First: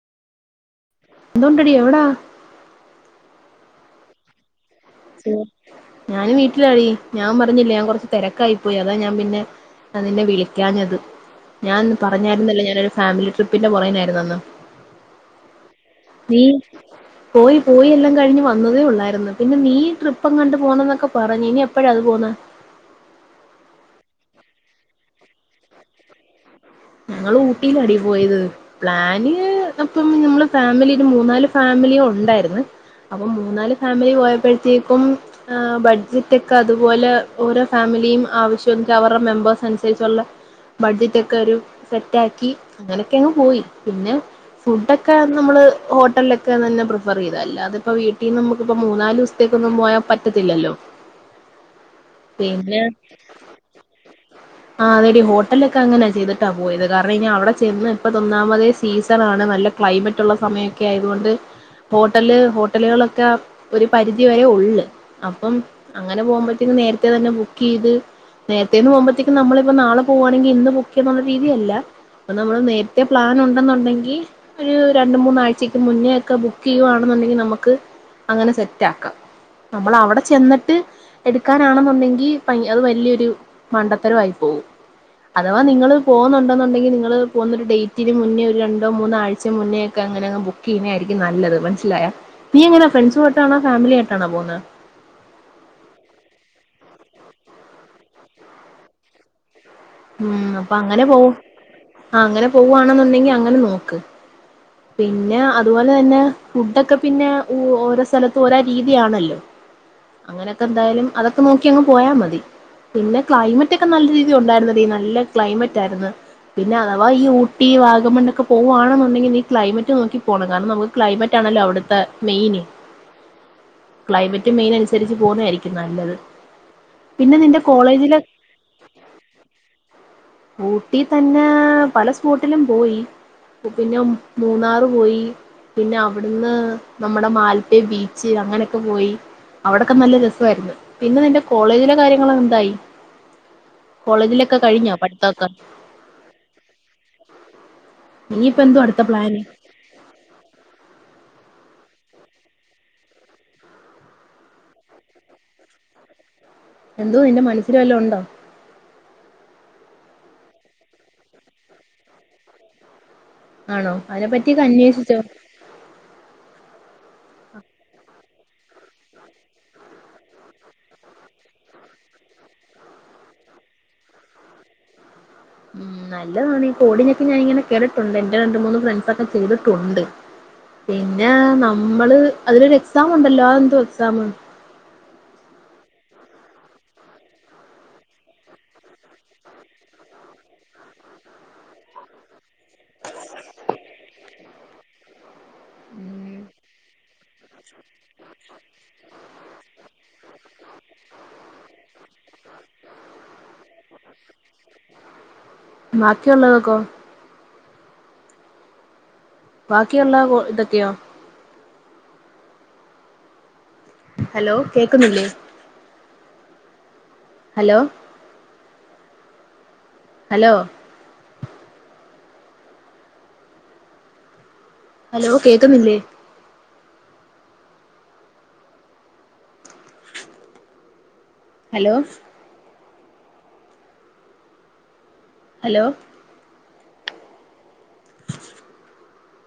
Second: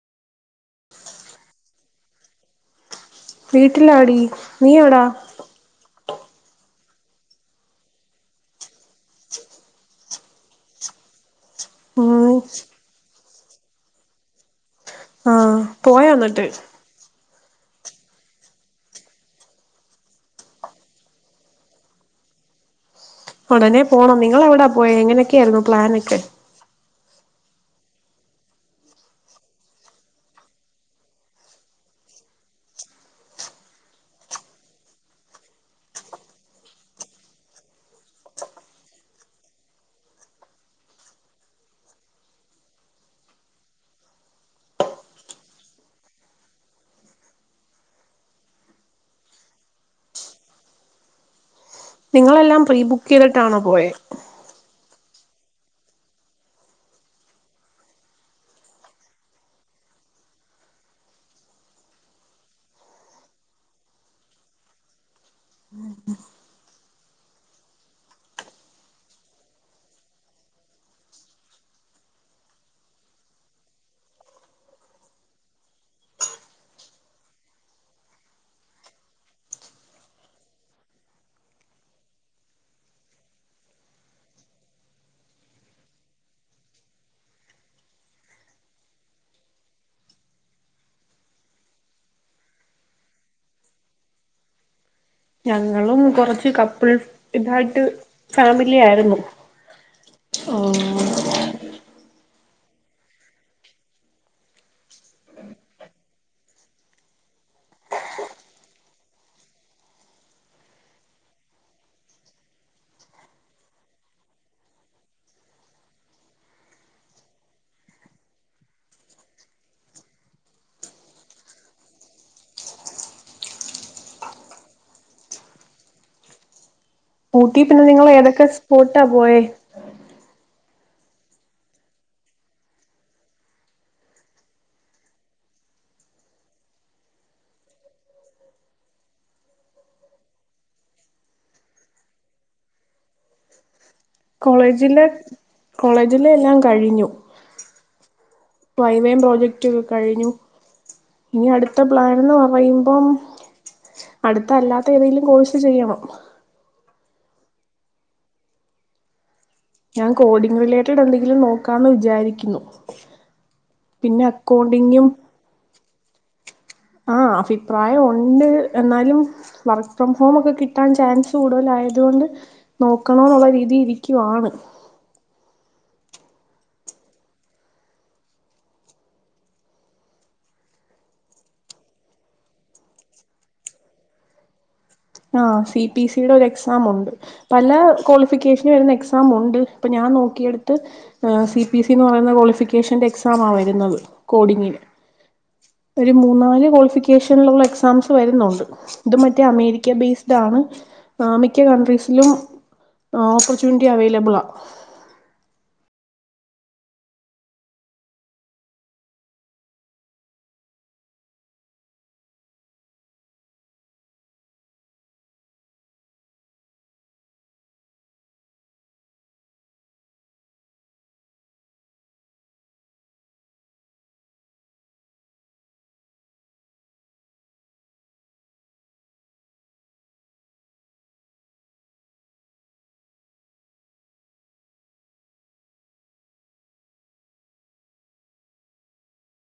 ന്തോണ്ടടി എവിടാ വീട്ടിലാടി നീ എവിടാ ഞാൻ വീട്ടിലാടി ഞാൻ പറഞ്ഞില്ലേ ഞാൻ കൊറച്ച് തിരക്കായി പോയി അതാ ഞാൻ പിന്നെ അ നിന്നെ വിളിക്കാഞ്ഞത് ഞാനൻന്ന് ഉം പറഞ്ഞായിരുന്നില്ല ഞാനരു ഫാമിലി ട്രിപ്പിന്റെ പുറേന്നായിരുന്നു അന്ന് പോയ വന്നിട്ട് പോയിെല്ലാം കഴിഞ്ഞ് വന്നതേ ഉള്ളായിരുന്നു പിന്നെ നീ ഈ ട്രിപ്പ കണ്ട് പോണംന്നൊക്കെ പറഞ്ഞു ഇനി എപ്പഴാ അത് പോന്ന അങ്ങനെ പോണം നിങ്ങള് എവടാ പോയ എങ്ങനൊക്കെയാര്ന്നു പ്ലാനൊക്കെ ഞങ്ങള് ഊട്ടിയിലാടി പോയത് പ്ലാന് അപ്പം നമ്മള് ഫാമിലി ഒര് മൂന്നാല് ഫാമിലി ഒണ്ടായിര്ന്ന് അപ്പം മൂന്നാല് ഫാമിലി പോയപ്പോഴത്തേക്കും ആ ബഡ്ജറ്റ് ഒക്കെ അത് പോലെ ഓരോ ഫാമിലിയും ആവശ്യം അവരുടെ മെമ്പേഴ്സ് അനുസരിച്ചെള്ളാ ബഡ്ജറ്റ് ഒക്കെ ഒരു സെറ്റാക്കി അങ്ങനെയൊക്കെ അങ്ങ് പോയി പിന്നെ ഫുഡൊക്കെ നമ്മള് ഹോട്ടലില്ലേക്കെ തന്നെ പ്രിഫറ് ചെയ്ത് അല്ലാതെ ഇപ്പം വീട്ടിന്ന് നമക്കിപ്പം മൂന്നാല് ദെവസത്തേക്കൊന്നും പോയാ പറ്റത്തില്ലല്ലോ നിങ്ങളെല്ലാം പിന്നെ പ്രീബുക്കെയ്തിട്ടാണോ പോയെ ആ അതെടി ഹോട്ടലൊക്കെ അങ്ങനാ ചെയ്തിട്ടാ പോയത് കാരണം ഇനി അവടെ ചെന്ന് ഇപ്പഴ് ഒന്നാമതേ സീസൺ ആണ് നല്ല ക്ലൈമറ്റ് ഒള്ള സമയമൊക്കെ ആയത്കൊണ്ട് ഹോട്ടല് ഹോട്ടലുകളൊക്കെ ഒര് പരിധി വരെ ഒള്ള് അപ്പം അങ്ങനെ പോകുമ്പോഴത്തേും നേരത്തെ തന്നെ ബുക്ക് ചെയ്ത് നേരത്തേന്ന് പോകു നമ്മളിപ്പോ നാളെ പോകുവാണെങ്കിൽ ഇന്ന് ബുക്ക് ചെയ്യന്നുള്ള ഒര് രീതിയല്ല ഇപ്പം നമ്മള് നേരത്തെ പ്ലാൻ ഉണ്ടെന്നുണ്ടെങ്കി ഒര് രണ്ട് മൂന്നാഴ്ചക്ക് മുന്നേയെക്കെ ബുക്ക് ചെയ്യുവാണെന്നുണ്ടെങ്കി നമക്ക് അങ്ങനെ സെറ്റ് ആക്കാം നമ്മള് അവടെ ചെന്നിട്ട് എടുക്കാനാണെന്നണ്ടെങ്കി പൈ അത് വല്ല്യായൊര് മണ്ട ത്തരമായി പോകും അഥവാ നിങ്ങള് പോകുന്നെണ്ടെന്നുണ്ടെങ്കി നിങ്ങള് പോകുന്ന ഒര് ഡേറ്റിന് മുന്നേ ഒര് രണ്ടോ, മൂന്നോ ആഴ്ച മുന്നേ ഒക്കെ അങ്ങനെ ബുക്ക് ചെയ്യുന്നയായിരിക്കും നല്ലത് മനസ്സില്ല്യായ നീ എങ്ങനാ ഫ്രണ്ട്സട്ടോ ആണോ ഫാമിലിയ ആയിട്ടാണോ പോകുന്നാ ഞങ്ങളും കൊറച്ച് കപ്പിൾ ഇതായിട്ട് ഫാമിലി ആര്ന്നു ഉം അപ്പം അങ്ങനെ പോവും ആ അങ്ങനെ പോവവാണെന്നണ്ടെങ്കി അങ്ങനെ നോക്ക് പിന്നെ അതുപോലെ തന്നെ ഫുഡൊക്കെ പിന്നെ ഓരോ സ്ഥലത്തും ഓരോ രീതിയാണല്ലോ അങ്ങനെയൊക്കെ എന്തായാലും അതൊക്കെ നോക്കി അങ്ങ് പോയാ മതി പിന്നെ ക്ലെമറ്റ് ഒക്കെ നല്ല രീതി ഒണ്ടായിരുന്നതി നല്ല ക്ലെമറ്റ് ആര്ന്ന് പിന്നെ അഥവാ ഈ ഊട്ടി, വാഗമൺ ഒക്കെ പോവുവാണെന്നുണ്ടെങ്കിൽ നീ ക്ലെമറ്റ് നോക്കി പോണം കാരണം നമക്ക് ക്ലെമറ്റ് ആണല്ലോ അവട്ത്തെ മെയിന് ക്ലെമറ്റ് മെയിൻ അന്സരിച്ച് പോന്നോ ആരിക്കും നല്ലത് നിന്റെ ഊട്ടി പിന്നെ നിങ്ങള് കോളേജിലെ ഏതൊക്കെ സ്പോട്ടാ പോയേ ഊട്ടി തന്നെ പല സ്പോട്ടിലും പോയി പിന്നെ മൂന്നാറ് പോയി പിന്നെ അവട്ന്ന് നമ്മടെ മാൽപ്പേ ബീച്ച് അങ്ങനെയൊക്കെ പോയി അവടെക്കെ നല്ല രെസാര്ന്ന് പിന്നെ നിൻ്റെ കോളേജിലെ കാര്യങ്ങള് എന്തായി കോളേജിലൊക്കെ കഴിഞ്ഞോ കോളേജിലെ പഠിത്തൊക്കെ കോളേജിലെ എല്ലാം കഴിഞ്ഞു ഇനിയിപ്പ എന്തുവാ അടുത്ത വൈവേം, പ്ലാന് പ്രോജക്റ്റ് ഒക്കെ കഴിഞ്ഞു ഇനി അടുത്താ പ്ലാൻന്ന് പറയുമ്പോ അടുത്തല്ലാത്ത ഏതെങ്കിലും കോഴ്സ് ചെയ്യണം എന്തോ നിന്റെ മനസ്സില് വല്ലാം ഒണ്ടോ ഞാൻ കോഡിങ് റിലേറ്റഡ് എന്തെങ്കിലും നോക്കാന്ന് വിചാരിക്ക്ന്നു ആണോ അയിനെ പറ്റിയെക്കോ അന്വേഷിച്ചോ ആ അഭിപ്രായോ ഉണ്ട് എന്നാലും വർക്ക് ഫ്രം ഹോം ഒക്കെ കിട്ടാൻ ചാൻസ് കൂടുതലായത്കൊണ്ട് നോക്കണെ എന്നുള്ള രീതി ഇരിക്കുവാണ് നല്ലതാണ് ഈ കോടിനൊക്കെ ഞാനിങ്ങനെ കേട്ടിട്ടുണ്ട് എൻ്റെ രണ്ട് മൂന്ന് ഫ്രണ്ട്സ് ഒക്കെ ചെയ്തിട്ടുണ്ട് പിന്നെ നമ്മള് അതിലൊരു എക്സാം ഉണ്ടല്ലോ അതെന്തുവാ എക്സാം ആ സി പി സിയുടെ ഒര് എക്സാം ഒണ്ട് പല ക്വാളിഫിക്കേഷന് വെര്ന്നാ എക്സാം ഉണ്ട് ഇപ്പം ഞാൻ നോക്കിയെടുത്ത് സി പിഎസ് സി എന്ന് പറയുന്ന കൊളിഫി ഷേന്റെ എക്സാമ വെര്ന്നത് കൊടിങ്ങില് ഒര് മൂന്നാല് കൊളിഫിക്കേഷനിലെള്ള എക്സാംസ് വെര്ന്നുണ്ട് ഇത് മറ്റേ അമേരി ബേസിഡാണ് മിക്ക കണ്ട്രീസിലും ഓപ്പർച്ചുനുറ്റി അവൈലബിളാണ് ബാക്കിയെള്ളതൊക്കോ ബാക്കിയെള്ള കോ ഇതൊക്കെയോ ഹലോ കേക്ക്ന്നില്ലേ ഹലോ ഹലോ ഹലോ കേക്കുന്നില്ലേ ഹലോ ഹലോ